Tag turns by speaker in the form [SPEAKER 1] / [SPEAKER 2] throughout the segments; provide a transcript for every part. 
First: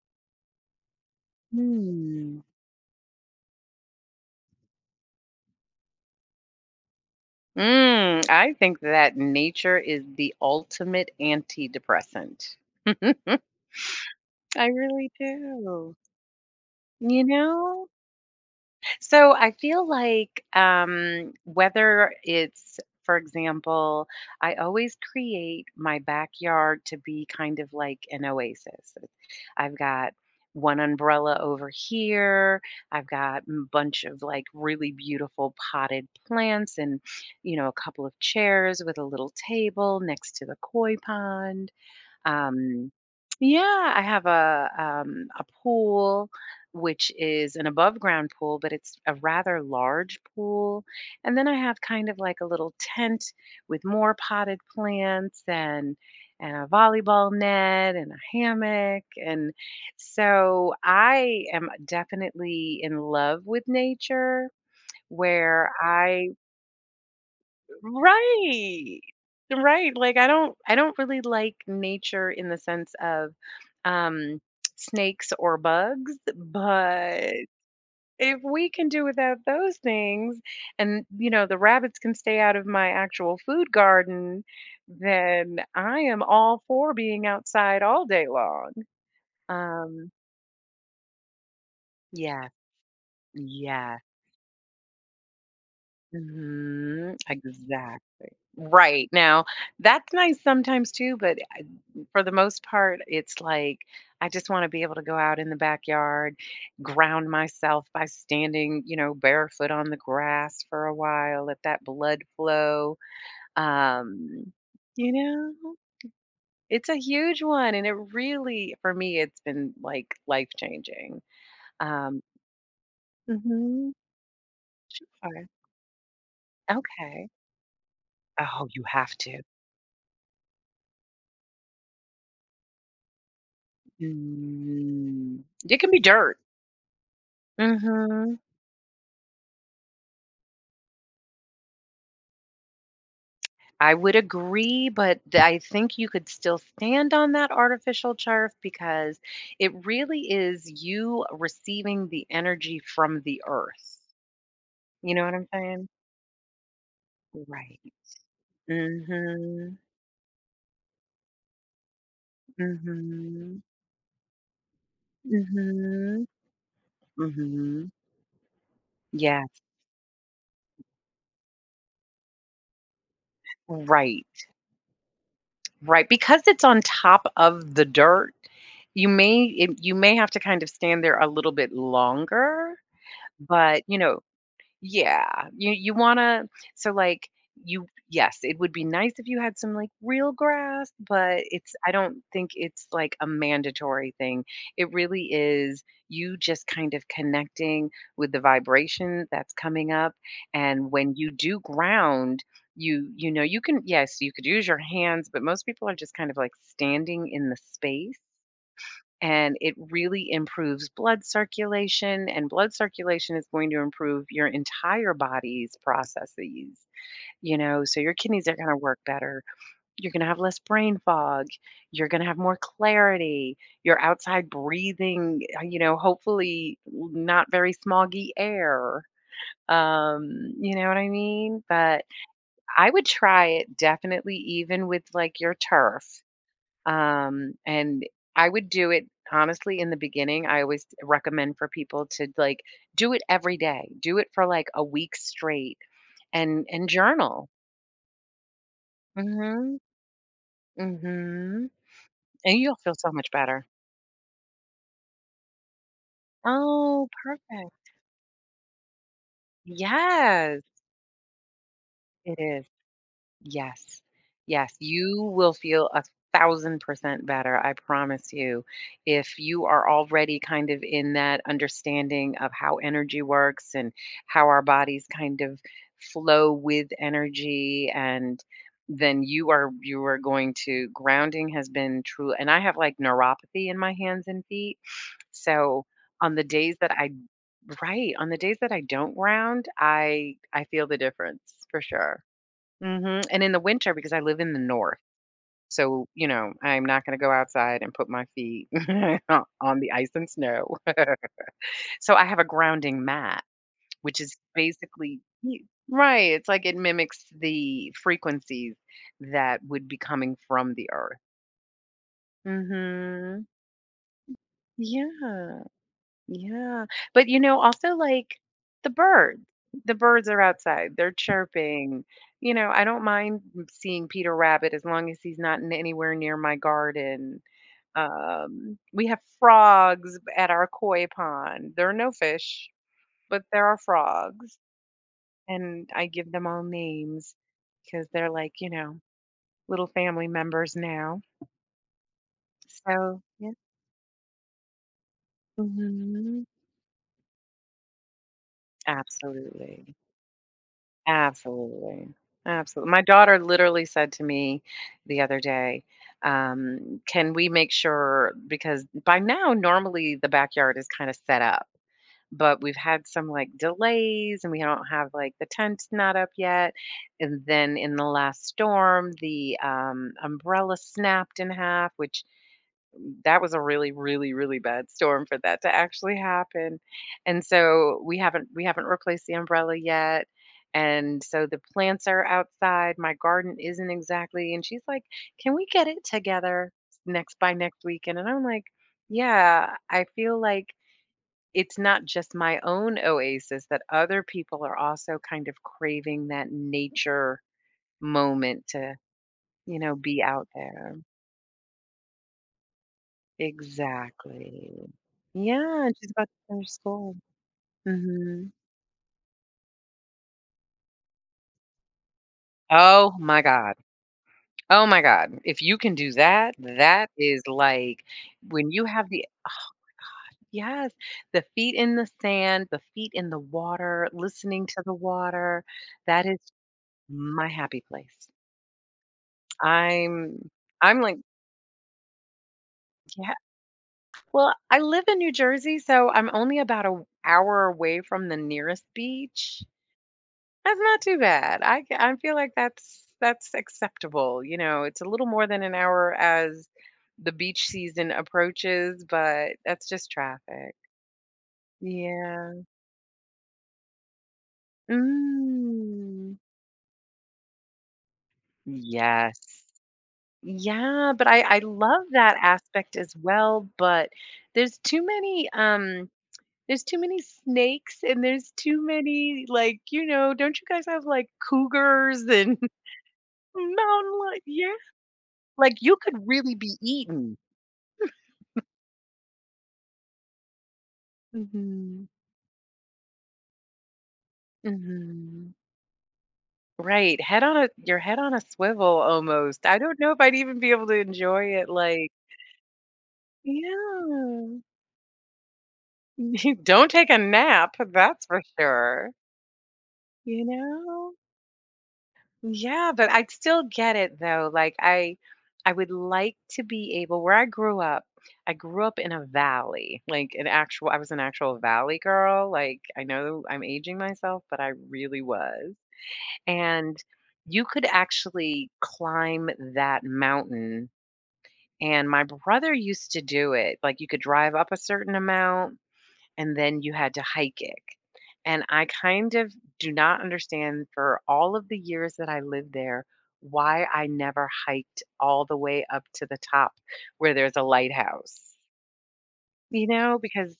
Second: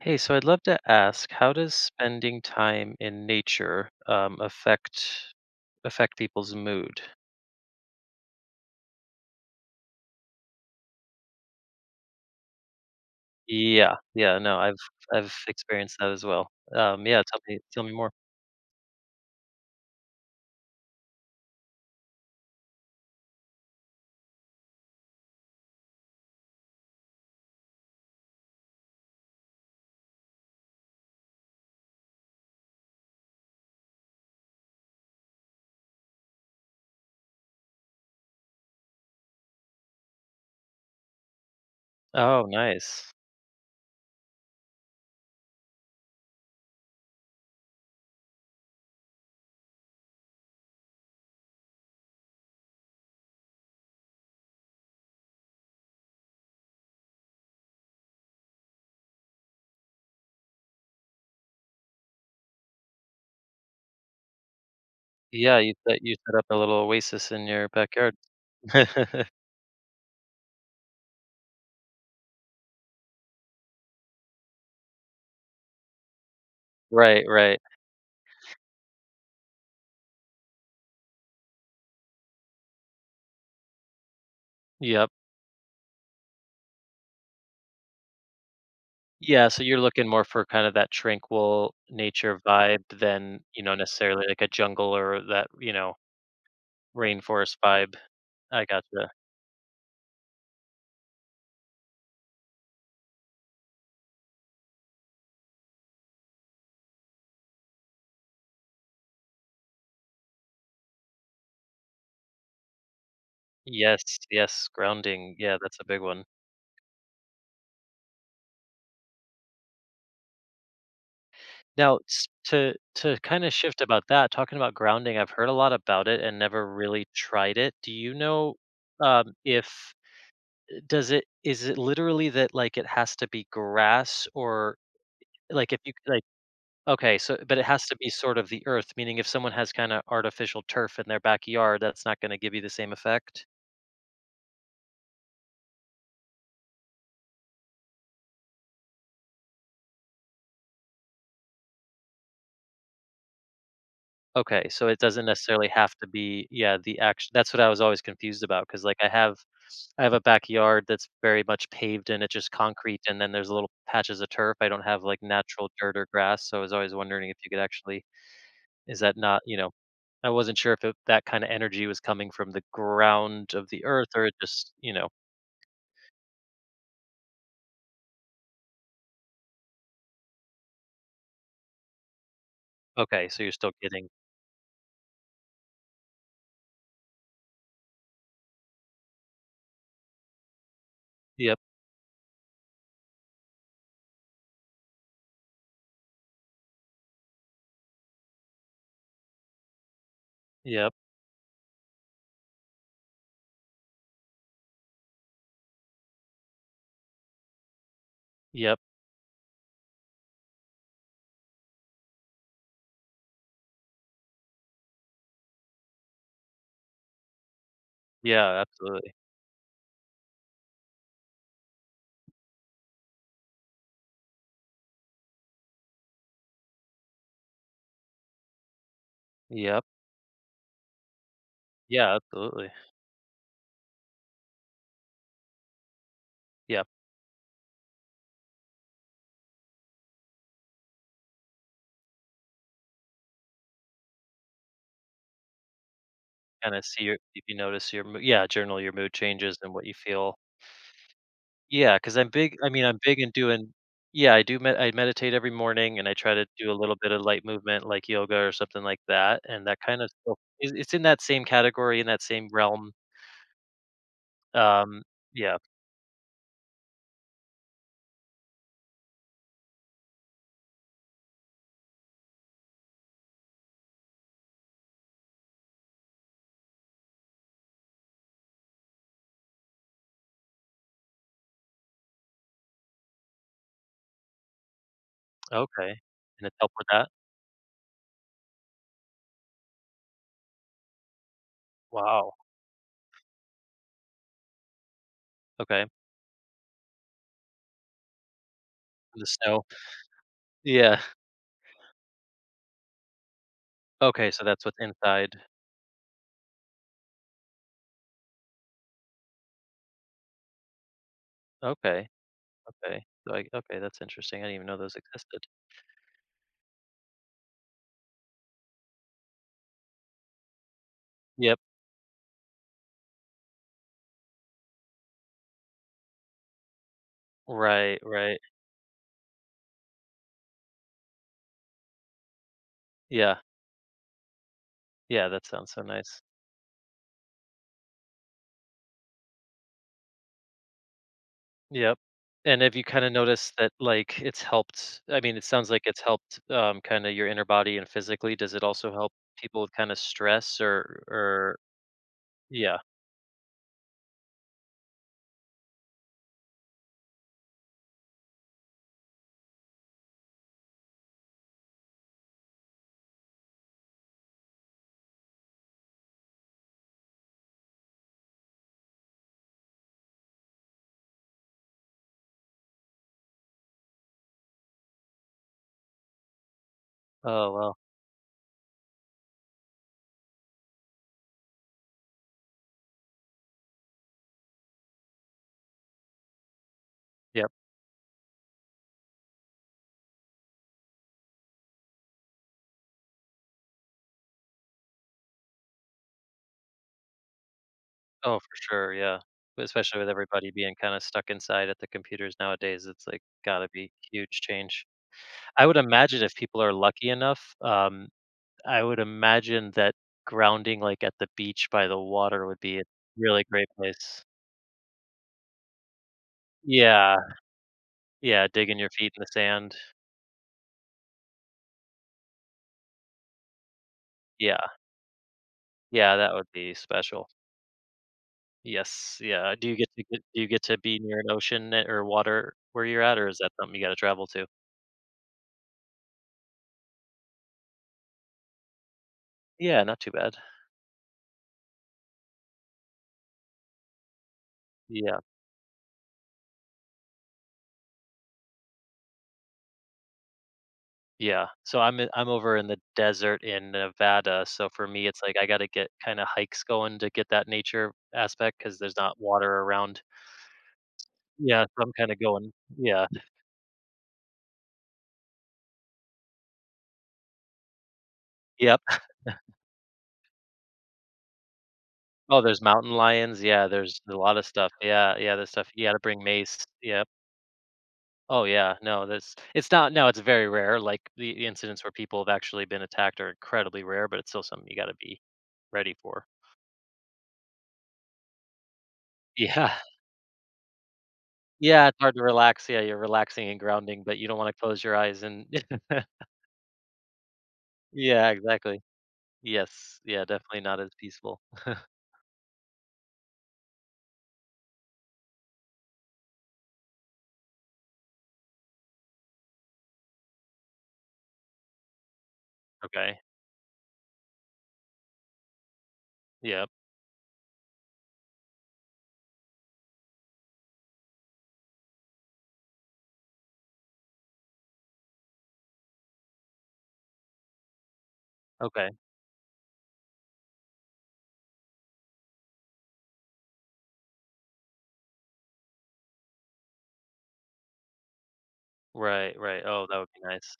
[SPEAKER 1] Hey, so I'd love to ask, how does
[SPEAKER 2] Hmm.
[SPEAKER 1] spending time in nature affect people's mood?
[SPEAKER 2] Mm, I think that nature is the ultimate antidepressant.
[SPEAKER 1] Yeah, yeah, no,
[SPEAKER 2] I
[SPEAKER 1] I've
[SPEAKER 2] really
[SPEAKER 1] I've
[SPEAKER 2] do.
[SPEAKER 1] experienced that as well. Yeah,
[SPEAKER 2] You
[SPEAKER 1] tell me tell
[SPEAKER 2] know?
[SPEAKER 1] me more.
[SPEAKER 2] So I feel like whether it's, for example, I always create my backyard to be kind of like an oasis. I've got one umbrella over here. I've got a bunch of like really beautiful potted plants and, you know, a couple of chairs with a little table next to the koi pond
[SPEAKER 1] Oh,
[SPEAKER 2] um,
[SPEAKER 1] nice.
[SPEAKER 2] yeah, I have a pool, which is an above ground pool, but it's a rather large pool. And then I have kind of like a little tent with more potted plants and a volleyball net and a hammock. And so I am definitely in love with nature,
[SPEAKER 1] Yeah,
[SPEAKER 2] where
[SPEAKER 1] you set you
[SPEAKER 2] I
[SPEAKER 1] set up a little oasis in your backyard.
[SPEAKER 2] Right. Right, like, I don't really like nature in the sense of, um, snakes or bugs,
[SPEAKER 1] Right,
[SPEAKER 2] but
[SPEAKER 1] right.
[SPEAKER 2] if we can do without those things and, you know, the rabbits can stay out of my actual food garden,
[SPEAKER 1] Yep.
[SPEAKER 2] then I am all for being outside all day long.
[SPEAKER 1] Yeah, so you're looking
[SPEAKER 2] Um,
[SPEAKER 1] more for kind of that tranquil nature
[SPEAKER 2] yeah,
[SPEAKER 1] vibe than, you know,
[SPEAKER 2] yeah.
[SPEAKER 1] necessarily like a jungle or that, you know,
[SPEAKER 2] Mhm,
[SPEAKER 1] rainforest vibe.
[SPEAKER 2] exact
[SPEAKER 1] I gotcha.
[SPEAKER 2] Right, now, that's nice sometimes too, but for the most part, it's like I just want to be able to go out in the backyard, ground myself by standing, you know, barefoot on the grass for a while, let that blood flow.
[SPEAKER 1] Yes,
[SPEAKER 2] Um,
[SPEAKER 1] yes,
[SPEAKER 2] you
[SPEAKER 1] grounding. Yeah,
[SPEAKER 2] know,
[SPEAKER 1] that's a big one.
[SPEAKER 2] it's a huge one, and it really, for me, it's been like life changing.
[SPEAKER 1] Now,
[SPEAKER 2] Um,
[SPEAKER 1] s to kinda shift
[SPEAKER 2] hmm
[SPEAKER 1] about that, talking about grounding, I've
[SPEAKER 2] okay.
[SPEAKER 1] heard a lot about it and never really
[SPEAKER 2] Okay.
[SPEAKER 1] tried it. Do you know,
[SPEAKER 2] Oh, you have to.
[SPEAKER 1] if does it is it literally that, like, it has to be grass or
[SPEAKER 2] Mm.
[SPEAKER 1] like, if
[SPEAKER 2] It can
[SPEAKER 1] you
[SPEAKER 2] be
[SPEAKER 1] like
[SPEAKER 2] dirt.
[SPEAKER 1] okay, so but it has to be
[SPEAKER 2] Hmm.
[SPEAKER 1] sort of the earth, meaning if someone has kinda artificial turf in their backyard, that's not gonna give you the same effect?
[SPEAKER 2] I would agree, but I think you could still stand on that artificial turf because it really is you receiving the energy from the earth.
[SPEAKER 1] Okay, so it
[SPEAKER 2] You know
[SPEAKER 1] doesn't
[SPEAKER 2] what I'm
[SPEAKER 1] necessarily
[SPEAKER 2] saying?
[SPEAKER 1] have to be, yeah, the action. That's what I
[SPEAKER 2] Right.
[SPEAKER 1] was always confused about because, like,
[SPEAKER 2] Mhm.
[SPEAKER 1] I have a backyard that's very much paved and it's just concrete, and then there's
[SPEAKER 2] Mhm.
[SPEAKER 1] little patches of turf. I don't have like natural dirt or
[SPEAKER 2] Mhm.
[SPEAKER 1] grass, so I was always wondering if you could
[SPEAKER 2] Mhm.
[SPEAKER 1] actually is that not, you
[SPEAKER 2] Yes.
[SPEAKER 1] know, I wasn't sure if it, that kind of energy was coming from the ground of the earth or it
[SPEAKER 2] Right.
[SPEAKER 1] just, you know.
[SPEAKER 2] Right. Because it's on top of the dirt, you may have to kind of stand there a little bit longer,
[SPEAKER 1] Okay, so you're still
[SPEAKER 2] but you
[SPEAKER 1] getting.
[SPEAKER 2] know, Yeah. You wanna so, like, you yes, it would be nice if you had some, like, real grass, but
[SPEAKER 1] Yep,
[SPEAKER 2] it's I don't think it's, like, a mandatory thing. It really is you just kind of connecting with the vibration that's coming up, and
[SPEAKER 1] yep,
[SPEAKER 2] when you do ground, you know, you can yes, you could use your hands, but most people are just kind of, like, standing in the space
[SPEAKER 1] yep.
[SPEAKER 2] and it really improves blood circulation, and blood circulation is going to improve your entire body's processes. You know, so your kidneys are
[SPEAKER 1] Yeah,
[SPEAKER 2] going to work
[SPEAKER 1] absolutely.
[SPEAKER 2] better, you're going to have less brain fog, you're going to have more clarity, your outside breathing you know, hopefully not very smoggy air,
[SPEAKER 1] Yep.
[SPEAKER 2] you know what I mean, but
[SPEAKER 1] Yeah, absolutely.
[SPEAKER 2] I would try it definitely even with like your turf.
[SPEAKER 1] Yeah,
[SPEAKER 2] And I would do it honestly in the beginning. I always recommend for people to like do it every day. Do it for like a week straight and
[SPEAKER 1] kinda
[SPEAKER 2] and
[SPEAKER 1] see your if
[SPEAKER 2] journal.
[SPEAKER 1] you notice your mood, yeah, journal your mood changes and
[SPEAKER 2] Mhm.
[SPEAKER 1] what you feel.
[SPEAKER 2] Mhm.
[SPEAKER 1] Yeah, because 'cause I'm big,
[SPEAKER 2] And
[SPEAKER 1] I
[SPEAKER 2] you'll
[SPEAKER 1] mean,
[SPEAKER 2] feel
[SPEAKER 1] I'm
[SPEAKER 2] so
[SPEAKER 1] big in
[SPEAKER 2] much better.
[SPEAKER 1] doing, yeah, I meditate every morning, and I try to do a little
[SPEAKER 2] Oh,
[SPEAKER 1] bit of light
[SPEAKER 2] perfect.
[SPEAKER 1] movement like yoga or something like that, and that kind of stuff
[SPEAKER 2] Yes,
[SPEAKER 1] is it's in that same category, in that
[SPEAKER 2] it
[SPEAKER 1] same
[SPEAKER 2] is.
[SPEAKER 1] realm.
[SPEAKER 2] Yes. Yes,
[SPEAKER 1] Um,
[SPEAKER 2] you will
[SPEAKER 1] yeah,
[SPEAKER 2] feel 1,000% better, I promise you. If you are already kind of in that understanding of how energy works and how our bodies kind of flow with energy and then you are going to grounding has been true and I have like neuropathy in my hands and feet. So
[SPEAKER 1] okay,
[SPEAKER 2] on the
[SPEAKER 1] and it's helped
[SPEAKER 2] days
[SPEAKER 1] with
[SPEAKER 2] that
[SPEAKER 1] that?
[SPEAKER 2] I right, on the days that I don't ground, I feel the difference for sure.
[SPEAKER 1] Wow,
[SPEAKER 2] Mhm, and in the winter because I live in the north,
[SPEAKER 1] okay, in
[SPEAKER 2] so, you know, I'm not gonna go outside and put my feet
[SPEAKER 1] the snow.
[SPEAKER 2] on the ice and snow.
[SPEAKER 1] Yeah,
[SPEAKER 2] So I have a grounding mat, which
[SPEAKER 1] okay,
[SPEAKER 2] is
[SPEAKER 1] so that's what's
[SPEAKER 2] basically
[SPEAKER 1] inside.
[SPEAKER 2] y Right, it's like it mimics the frequencies that would be coming from the earth.
[SPEAKER 1] Okay, okay, so I
[SPEAKER 2] Mhm.
[SPEAKER 1] okay, that's interesting, I didn't even know those existed.
[SPEAKER 2] Yeah. Yeah, but, you know, also, like, the birds. The birds are outside, they're
[SPEAKER 1] Yep,
[SPEAKER 2] chirping, you know, I don't mind m seeing Peter Rabbit as long as he's not in anywhere near my garden.
[SPEAKER 1] right, right.
[SPEAKER 2] We have frogs at our koi pond. There are no fish,
[SPEAKER 1] Yeah,
[SPEAKER 2] but there are frogs,
[SPEAKER 1] yeah, that sounds so
[SPEAKER 2] and I
[SPEAKER 1] nice.
[SPEAKER 2] give them all names because 'cause they're, like, you know, little family members now.
[SPEAKER 1] Yep. And have you kinda
[SPEAKER 2] So yeah.
[SPEAKER 1] noticed that, like, it's helped, I mean, it sounds like it's helped,
[SPEAKER 2] Mhm.
[SPEAKER 1] kinda your inner body and physically. Does it also help people with kinda
[SPEAKER 2] Absolutely.
[SPEAKER 1] stress or or.
[SPEAKER 2] Absolutely.
[SPEAKER 1] Yeah.
[SPEAKER 2] Absolutely. My daughter literally said to me the other day, can we make sure because by now normally the backyard is kind of set up, but we've had some like delays and we don't have like the tent's not up yet. And then in the last storm, the umbrella snapped in half, which that was a really, really, really bad storm for that to actually happen. And
[SPEAKER 1] Oh, well.
[SPEAKER 2] so we haven't replaced the umbrella yet. And so the plants are outside. My garden isn't exactly. And she's like, "Can we get it together next
[SPEAKER 1] Yep.
[SPEAKER 2] by next weekend?" And I'm like, "Yeah, I feel like it's not just my own oasis that other people are also kind of craving that nature
[SPEAKER 1] Oh, for
[SPEAKER 2] moment
[SPEAKER 1] sure,
[SPEAKER 2] to,
[SPEAKER 1] yeah. But
[SPEAKER 2] you know,
[SPEAKER 1] especially with
[SPEAKER 2] be out
[SPEAKER 1] everybody being
[SPEAKER 2] there."
[SPEAKER 1] kinda stuck inside at the computers nowadays, it's, like, gotta be huge
[SPEAKER 2] Exactly.
[SPEAKER 1] change. I would
[SPEAKER 2] Yeah, and she's
[SPEAKER 1] imagine
[SPEAKER 2] about
[SPEAKER 1] if
[SPEAKER 2] to
[SPEAKER 1] people
[SPEAKER 2] finish
[SPEAKER 1] are lucky
[SPEAKER 2] school.
[SPEAKER 1] enough,
[SPEAKER 2] Mhm.
[SPEAKER 1] I would imagine that grounding, like, at the beach by the water would be a
[SPEAKER 2] Oh my
[SPEAKER 1] really great
[SPEAKER 2] god.
[SPEAKER 1] place.
[SPEAKER 2] Oh my god. If you can do that, that
[SPEAKER 1] Yeah.
[SPEAKER 2] is like
[SPEAKER 1] Yeah,
[SPEAKER 2] when
[SPEAKER 1] digging
[SPEAKER 2] you
[SPEAKER 1] your
[SPEAKER 2] have
[SPEAKER 1] feet in the
[SPEAKER 2] the
[SPEAKER 1] sand.
[SPEAKER 2] Yes, the feet in the sand, the feet in the water,
[SPEAKER 1] Yeah,
[SPEAKER 2] listening to the water,
[SPEAKER 1] yeah,
[SPEAKER 2] that
[SPEAKER 1] that
[SPEAKER 2] is
[SPEAKER 1] would be special.
[SPEAKER 2] my happy place.
[SPEAKER 1] Yes, yeah. Do you get to get
[SPEAKER 2] I'm
[SPEAKER 1] do you get to be
[SPEAKER 2] I'm like,
[SPEAKER 1] near an ocean a or water where you're at, or
[SPEAKER 2] yeah.
[SPEAKER 1] is that something you gotta travel to?
[SPEAKER 2] Well, I live in New Jersey, so I'm only about a hour away from the nearest beach.
[SPEAKER 1] Yeah, not too bad.
[SPEAKER 2] That's not too bad. I feel like that's acceptable, you know, it's a
[SPEAKER 1] Yeah,
[SPEAKER 2] little more than an hour as the beach season approaches, but that's just traffic.
[SPEAKER 1] yeah. So I'm in I'm
[SPEAKER 2] Yeah.
[SPEAKER 1] over in the desert in Nevada, so for me, it's like I gotta get kinda
[SPEAKER 2] Mm.
[SPEAKER 1] hikes going to get that nature aspect because there's not
[SPEAKER 2] Yes.
[SPEAKER 1] water around.
[SPEAKER 2] Yeah, but I
[SPEAKER 1] Yeah, so I'm
[SPEAKER 2] love
[SPEAKER 1] kinda
[SPEAKER 2] that
[SPEAKER 1] going,
[SPEAKER 2] aspect
[SPEAKER 1] yeah,
[SPEAKER 2] as well, but there's too many, um there's too many snakes and there's
[SPEAKER 1] yep.
[SPEAKER 2] too many, like, you know, don't you guys have, like, cougars
[SPEAKER 1] Oh,
[SPEAKER 2] and
[SPEAKER 1] there's mountain lions, yeah, there's
[SPEAKER 2] mountain
[SPEAKER 1] a lot
[SPEAKER 2] li
[SPEAKER 1] of stuff.
[SPEAKER 2] Yeah.
[SPEAKER 1] Yeah, yeah, there's stuff
[SPEAKER 2] Like,
[SPEAKER 1] you
[SPEAKER 2] you
[SPEAKER 1] gotta bring
[SPEAKER 2] could really
[SPEAKER 1] mace,
[SPEAKER 2] be
[SPEAKER 1] yep.
[SPEAKER 2] eaten.
[SPEAKER 1] Oh yeah, no, that's it's not no, it's very rare. Like the incidents where
[SPEAKER 2] Mhm.
[SPEAKER 1] people have actually been attacked are incredibly rare, but it's still something you got to be
[SPEAKER 2] Mhm.
[SPEAKER 1] ready for.
[SPEAKER 2] Right, head on a your head on a swivel almost.
[SPEAKER 1] Yeah,
[SPEAKER 2] I don't know if I'd even be able to enjoy it,
[SPEAKER 1] yeah, it's
[SPEAKER 2] like
[SPEAKER 1] hard to relax. Yeah, you're relaxing and grounding, but you don't want
[SPEAKER 2] Yeah.
[SPEAKER 1] to close your eyes and
[SPEAKER 2] Don't take a nap, that's
[SPEAKER 1] yeah,
[SPEAKER 2] for
[SPEAKER 1] exactly.
[SPEAKER 2] sure,
[SPEAKER 1] Yes, yeah,
[SPEAKER 2] you
[SPEAKER 1] definitely not as
[SPEAKER 2] know?
[SPEAKER 1] peaceful.
[SPEAKER 2] Yeah, but I'd still get it though, like, I would like to be able where I grew up in a valley, like, an actual I was an actual valley girl, like, I
[SPEAKER 1] Okay,
[SPEAKER 2] know I'm aging myself, but I really was.
[SPEAKER 1] yeah,
[SPEAKER 2] And you could actually climb that mountain. And my brother used to do it. Like you could drive up a certain amount and then you had to hike it. And I
[SPEAKER 1] okay,
[SPEAKER 2] kind of do not understand for all of the years that I lived there why I never hiked all the way up to the top where there's a lighthouse.
[SPEAKER 1] right, right. Oh,
[SPEAKER 2] You
[SPEAKER 1] that would
[SPEAKER 2] know,
[SPEAKER 1] be nice.
[SPEAKER 2] because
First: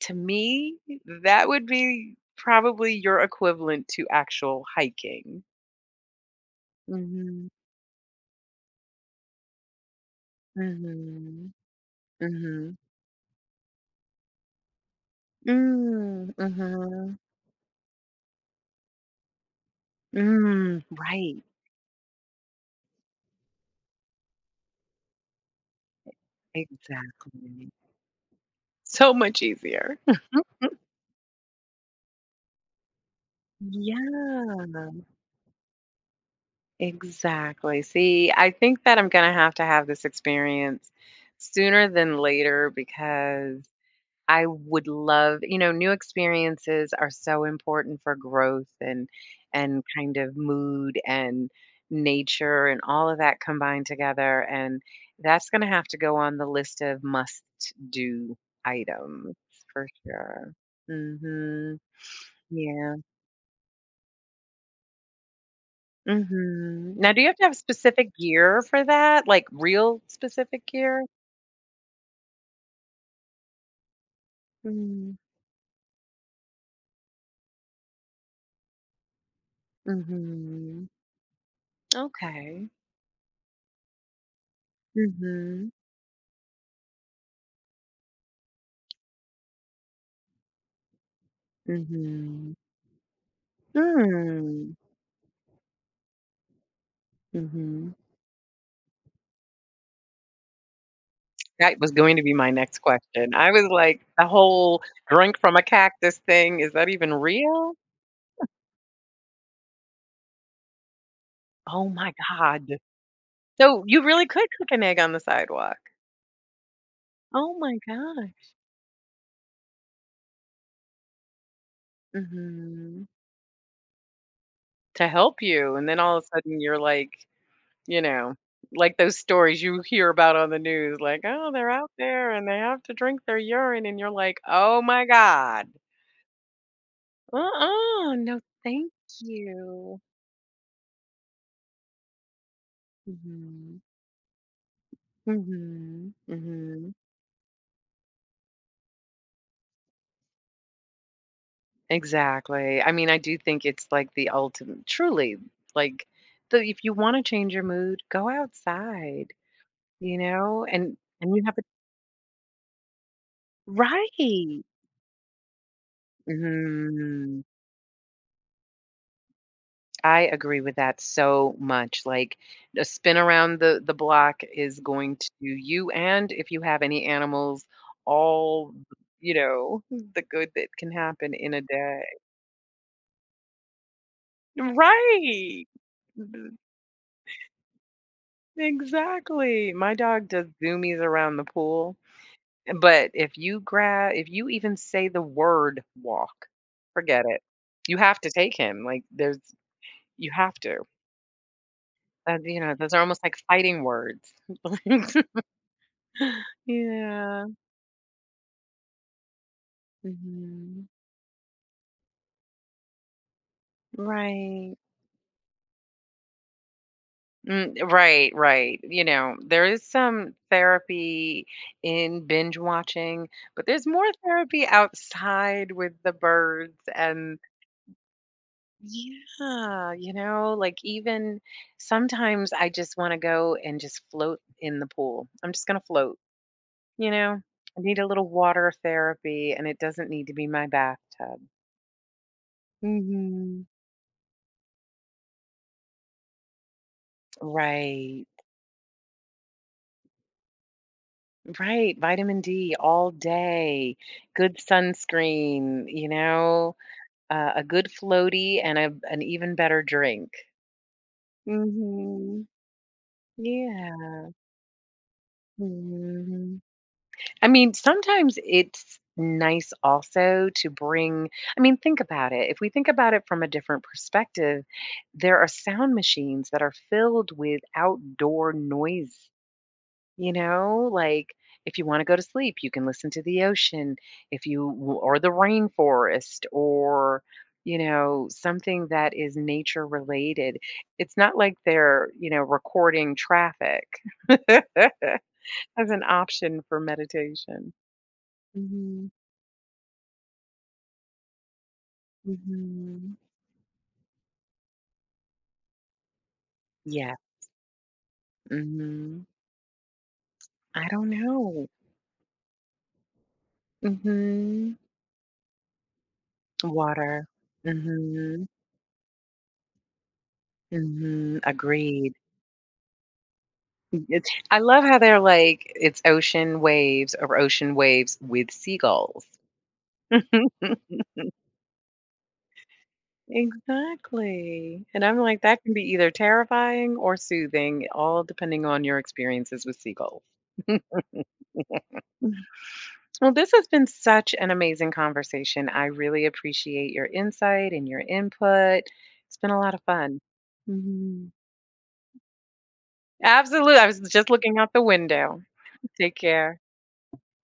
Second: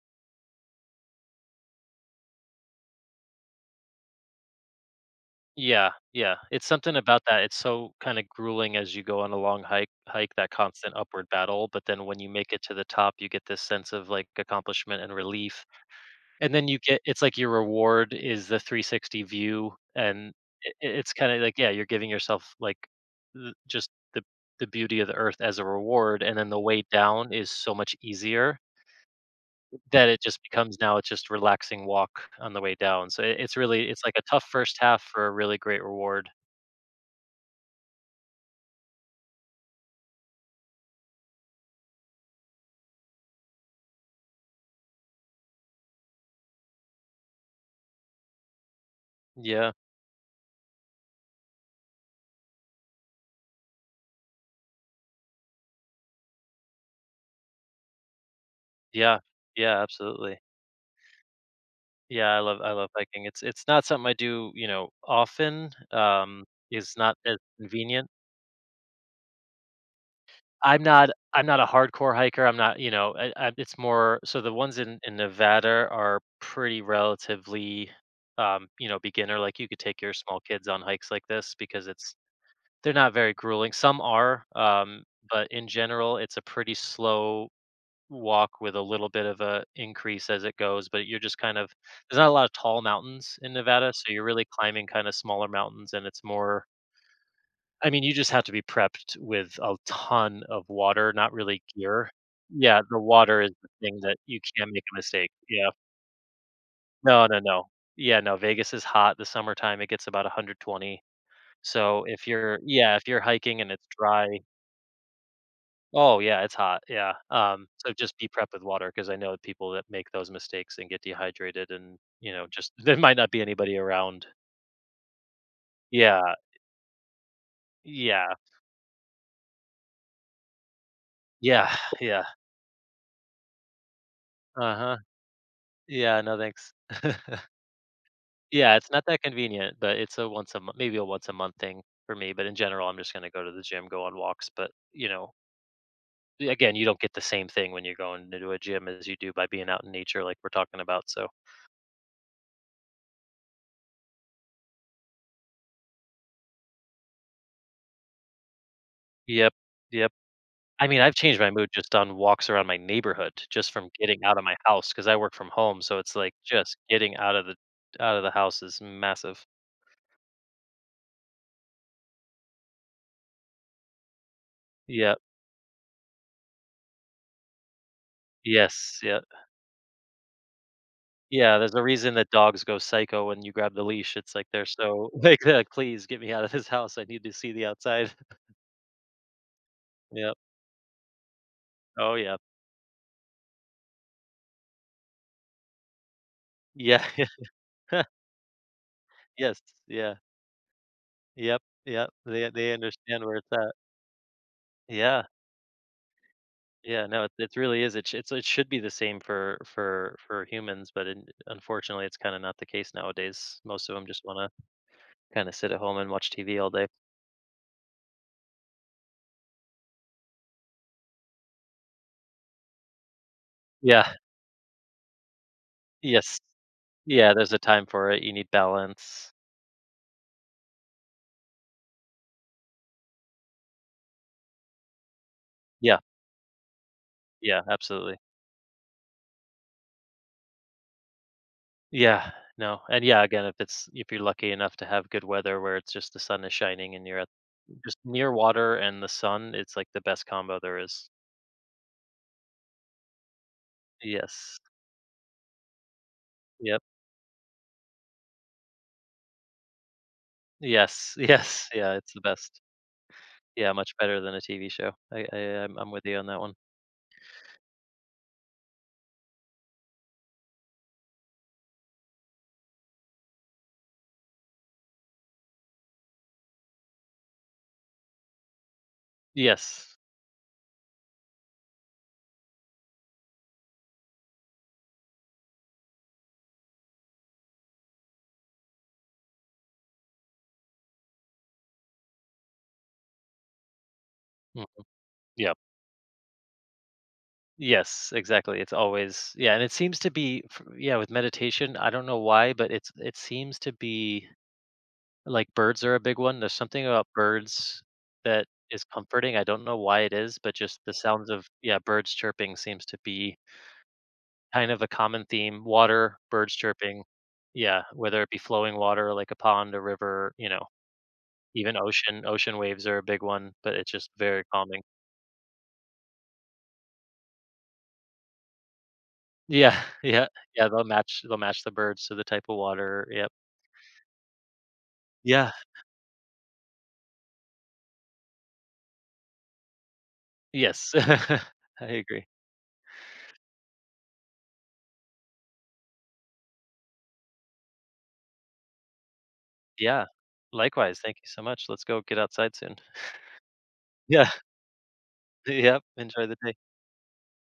[SPEAKER 2] to me, that would be probably your equivalent to actual hiking.
[SPEAKER 1] Yeah, yeah, it's something about that, it's so kinda grueling as you go on a long hike, that constant upward
[SPEAKER 2] Mhm.
[SPEAKER 1] battle, but then when you make it to
[SPEAKER 2] Mhm.
[SPEAKER 1] the top, you get this sense of, like, accomplishment and relief,
[SPEAKER 2] Mm,
[SPEAKER 1] and then you get
[SPEAKER 2] mhm.
[SPEAKER 1] it's like your reward is the 360 view, and it
[SPEAKER 2] Mm,
[SPEAKER 1] it's kinda
[SPEAKER 2] right,
[SPEAKER 1] like, yeah, you're giving yourself, like, th just the beauty of the earth as a reward, and then the way down is
[SPEAKER 2] exactly.
[SPEAKER 1] so much easier
[SPEAKER 2] So much easier.
[SPEAKER 1] that it just becomes now it's just relaxing walk on the way down, so it it's really it's like a tough first
[SPEAKER 2] Yeah,
[SPEAKER 1] half for a really great reward.
[SPEAKER 2] exactly. See, I think that I'm gonna have to have this experience sooner than later because I would love you know, new experiences are so important for growth
[SPEAKER 1] Yeah.
[SPEAKER 2] and kind of mood and nature and all of that combined together, and that's gonna have to go on the list of must-do
[SPEAKER 1] Yeah.
[SPEAKER 2] items
[SPEAKER 1] Yeah,
[SPEAKER 2] for
[SPEAKER 1] absolutely.
[SPEAKER 2] sure. Mhm.
[SPEAKER 1] Yeah, I love
[SPEAKER 2] Yeah.
[SPEAKER 1] hiking. It's not something I do, you know, often,
[SPEAKER 2] Mhm.
[SPEAKER 1] it's
[SPEAKER 2] Now
[SPEAKER 1] not
[SPEAKER 2] do you have
[SPEAKER 1] as
[SPEAKER 2] to have
[SPEAKER 1] convenient.
[SPEAKER 2] specific gear for that? Like, real specific
[SPEAKER 1] I'm
[SPEAKER 2] gear?
[SPEAKER 1] not I'm not a hardcore hiker, I'm not, you know, I it's more so the ones in
[SPEAKER 2] Mm.
[SPEAKER 1] Nevada are pretty relatively you know, beginner like you could take your small kids on
[SPEAKER 2] Mhm.
[SPEAKER 1] hikes like this because it's
[SPEAKER 2] Okay.
[SPEAKER 1] they're not very grueling. Some are, but in
[SPEAKER 2] Mhm.
[SPEAKER 1] general it's a pretty slow walk with a little bit of a increase as it goes, but you're just kind of there's not a lot of
[SPEAKER 2] Mhm.
[SPEAKER 1] tall mountains in Nevada, so you're really
[SPEAKER 2] Mm.
[SPEAKER 1] climbing kind of smaller mountains and it's more, I
[SPEAKER 2] Mhm.
[SPEAKER 1] mean, you just have to be prepped with a ton of water, not really
[SPEAKER 2] That was
[SPEAKER 1] gear.
[SPEAKER 2] going to be my next
[SPEAKER 1] Yeah, the
[SPEAKER 2] question.
[SPEAKER 1] water is
[SPEAKER 2] I was
[SPEAKER 1] the thing
[SPEAKER 2] like,
[SPEAKER 1] that
[SPEAKER 2] the
[SPEAKER 1] you can't
[SPEAKER 2] whole
[SPEAKER 1] make a mistake.
[SPEAKER 2] drink from a
[SPEAKER 1] Yeah.
[SPEAKER 2] cactus thing, is that even
[SPEAKER 1] No, no, no.
[SPEAKER 2] real?
[SPEAKER 1] Yeah, no, Vegas is hot. The summertime, it gets about 120.
[SPEAKER 2] Oh
[SPEAKER 1] So
[SPEAKER 2] my
[SPEAKER 1] if you're,
[SPEAKER 2] god.
[SPEAKER 1] yeah, if you're hiking and
[SPEAKER 2] So
[SPEAKER 1] it's
[SPEAKER 2] you really
[SPEAKER 1] dry.
[SPEAKER 2] could cook an egg on the sidewalk.
[SPEAKER 1] Oh, yeah, it's hot, yeah,
[SPEAKER 2] Oh my
[SPEAKER 1] so just be prepped
[SPEAKER 2] gosh.
[SPEAKER 1] with water because I know that people that make those mistakes and get dehydrated and, you know, just there
[SPEAKER 2] Mhm.
[SPEAKER 1] might not be anybody around.
[SPEAKER 2] To help you, and then all of a
[SPEAKER 1] Yeah,
[SPEAKER 2] sudden you're like, you
[SPEAKER 1] yeah,
[SPEAKER 2] know, like those stories you hear about on the news, like, "Oh, they're
[SPEAKER 1] yeah,
[SPEAKER 2] out
[SPEAKER 1] yeah,
[SPEAKER 2] there and they have to drink their urine," and you're like, "Oh
[SPEAKER 1] uh-huh,
[SPEAKER 2] my god.
[SPEAKER 1] yeah, no thanks.
[SPEAKER 2] Uh-uh, no
[SPEAKER 1] Yeah, it's
[SPEAKER 2] thank
[SPEAKER 1] not that convenient, but
[SPEAKER 2] you."
[SPEAKER 1] it's a once a mo maybe a once a month thing for me, but in general, I'm just gonna go to the
[SPEAKER 2] Mhm.
[SPEAKER 1] gym, go on walks, but, you know,
[SPEAKER 2] Mhm. Mhm.
[SPEAKER 1] again, you
[SPEAKER 2] Mhm.
[SPEAKER 1] don't get the same thing when you're going into a gym as you do by being out in nature like we're talking about, so
[SPEAKER 2] Exactly. I mean, I do think it's like the ultimate, truly, like the if you want to change your mood, go outside,
[SPEAKER 1] yep, yep.
[SPEAKER 2] you know,
[SPEAKER 1] I mean, I've
[SPEAKER 2] and
[SPEAKER 1] changed
[SPEAKER 2] you
[SPEAKER 1] my
[SPEAKER 2] have it
[SPEAKER 1] mood just on walks around my neighborhood, just from getting out of my
[SPEAKER 2] right.
[SPEAKER 1] house, because I work from home, so it's like just getting
[SPEAKER 2] Mhm.
[SPEAKER 1] out of the house is massive.
[SPEAKER 2] I agree with that so much. Like a spin around the block is
[SPEAKER 1] Yeah.
[SPEAKER 2] going to do you and if you have any animals, all
[SPEAKER 1] Yes, yeah.
[SPEAKER 2] you know, the good that can happen in
[SPEAKER 1] Yeah,
[SPEAKER 2] a
[SPEAKER 1] there's a
[SPEAKER 2] day.
[SPEAKER 1] reason that dogs go psycho when you grab the leash. It's like they're so like,
[SPEAKER 2] Right.
[SPEAKER 1] "Please get me out of this house. I need to see the outside."
[SPEAKER 2] Exactly. My dog
[SPEAKER 1] Yep.
[SPEAKER 2] does zoomies around the pool,
[SPEAKER 1] Oh, yeah.
[SPEAKER 2] but if you grab if you even say the word walk,
[SPEAKER 1] Yeah.
[SPEAKER 2] forget it. You have to take him. Like there's
[SPEAKER 1] Yes. Yeah.
[SPEAKER 2] you have to.
[SPEAKER 1] Yep, yep. They
[SPEAKER 2] You
[SPEAKER 1] they
[SPEAKER 2] know, those are
[SPEAKER 1] understand
[SPEAKER 2] almost like
[SPEAKER 1] where it's at.
[SPEAKER 2] fighting words.
[SPEAKER 1] Yeah. Yeah, no, it,
[SPEAKER 2] Yeah.
[SPEAKER 1] it really is. It it's it should be the same for for
[SPEAKER 2] Mhm.
[SPEAKER 1] humans, but in, unfortunately, it's kind of not the case nowadays. Most of them just want
[SPEAKER 2] Right.
[SPEAKER 1] to kind of sit at home and watch TV all day.
[SPEAKER 2] Mm, right, right. You know, there is some therapy in binge watching, but there's more
[SPEAKER 1] Yeah.
[SPEAKER 2] therapy outside with the
[SPEAKER 1] Yes.
[SPEAKER 2] birds
[SPEAKER 1] Yeah.
[SPEAKER 2] and
[SPEAKER 1] There's a time for it. You need balance.
[SPEAKER 2] Yeah, you know, like even sometimes I just want to go and just float in the pool. I'm just going to
[SPEAKER 1] Yeah.
[SPEAKER 2] float, you know.
[SPEAKER 1] Yeah.
[SPEAKER 2] I need a
[SPEAKER 1] Absolutely.
[SPEAKER 2] little water therapy and it doesn't need to be my bathtub.
[SPEAKER 1] Yeah. No. And yeah, again, if
[SPEAKER 2] Hmm.
[SPEAKER 1] it's if you're lucky enough to have good weather where it's just the sun is shining and you're at just
[SPEAKER 2] Right.
[SPEAKER 1] near water and the sun, it's like the best combo there is.
[SPEAKER 2] Right. Vitamin D all day. Good
[SPEAKER 1] Yes.
[SPEAKER 2] sunscreen, you know,
[SPEAKER 1] Yep.
[SPEAKER 2] a good floaty and a, an even better drink.
[SPEAKER 1] Yes. Yes. Yeah. It's the
[SPEAKER 2] Hmm.
[SPEAKER 1] best. Yeah, much better
[SPEAKER 2] Yeah.
[SPEAKER 1] than a TV show. I I'm with you on that one.
[SPEAKER 2] Mhm. I mean, sometimes it's nice also to bring I mean, think about it. If we think about it from a different perspective, there are sound machines that are filled with outdoor noise,
[SPEAKER 1] Yes.
[SPEAKER 2] you know? Like, if you wanna go to sleep, you can listen to the ocean, if you or the rainforest or, you know, something that is nature related. It's not like they're, you know, recording traffic
[SPEAKER 1] Mm, yeah.
[SPEAKER 2] as an option for meditation.
[SPEAKER 1] Yes, exactly. It's
[SPEAKER 2] Mhm,
[SPEAKER 1] always, yeah, and it seems to be f yeah, with meditation, I don't know why, but it's it
[SPEAKER 2] mhm.
[SPEAKER 1] seems to be like birds are a big one. There's something about
[SPEAKER 2] Yeah,
[SPEAKER 1] birds that is
[SPEAKER 2] mhm.
[SPEAKER 1] comforting. I don't know why it is, but just
[SPEAKER 2] I
[SPEAKER 1] the
[SPEAKER 2] don't
[SPEAKER 1] sounds of,
[SPEAKER 2] know.
[SPEAKER 1] yeah, birds chirping seems to be kind
[SPEAKER 2] Mhm.
[SPEAKER 1] of a common theme. Water, birds chirping.
[SPEAKER 2] Water.
[SPEAKER 1] Yeah, whether it be
[SPEAKER 2] Mhm,
[SPEAKER 1] flowing water like a pond, a river, you know.
[SPEAKER 2] mhm.
[SPEAKER 1] Even
[SPEAKER 2] Agreed.
[SPEAKER 1] ocean waves are a big one, but it's just
[SPEAKER 2] It's
[SPEAKER 1] very
[SPEAKER 2] I
[SPEAKER 1] calming.
[SPEAKER 2] love how they're like, "It's ocean waves or ocean waves with seagulls."
[SPEAKER 1] Yeah, yeah, yeah, they'll match the birds to the type of water, yep.
[SPEAKER 2] Exactly, and I'm like,
[SPEAKER 1] Yeah,
[SPEAKER 2] that can be either terrifying or soothing, all depending on your experiences with seagulls.
[SPEAKER 1] yes. I agree.
[SPEAKER 2] Well, this has been such an amazing conversation. I really appreciate your insight and your input. It's been a lot of
[SPEAKER 1] Yeah,
[SPEAKER 2] fun.
[SPEAKER 1] likewise, thank you
[SPEAKER 2] Mhm.
[SPEAKER 1] so much, let's go get outside soon.
[SPEAKER 2] Absolutely. I was
[SPEAKER 1] Yeah,
[SPEAKER 2] just looking out the window.
[SPEAKER 1] yep,
[SPEAKER 2] Take
[SPEAKER 1] enjoy the day.
[SPEAKER 2] care.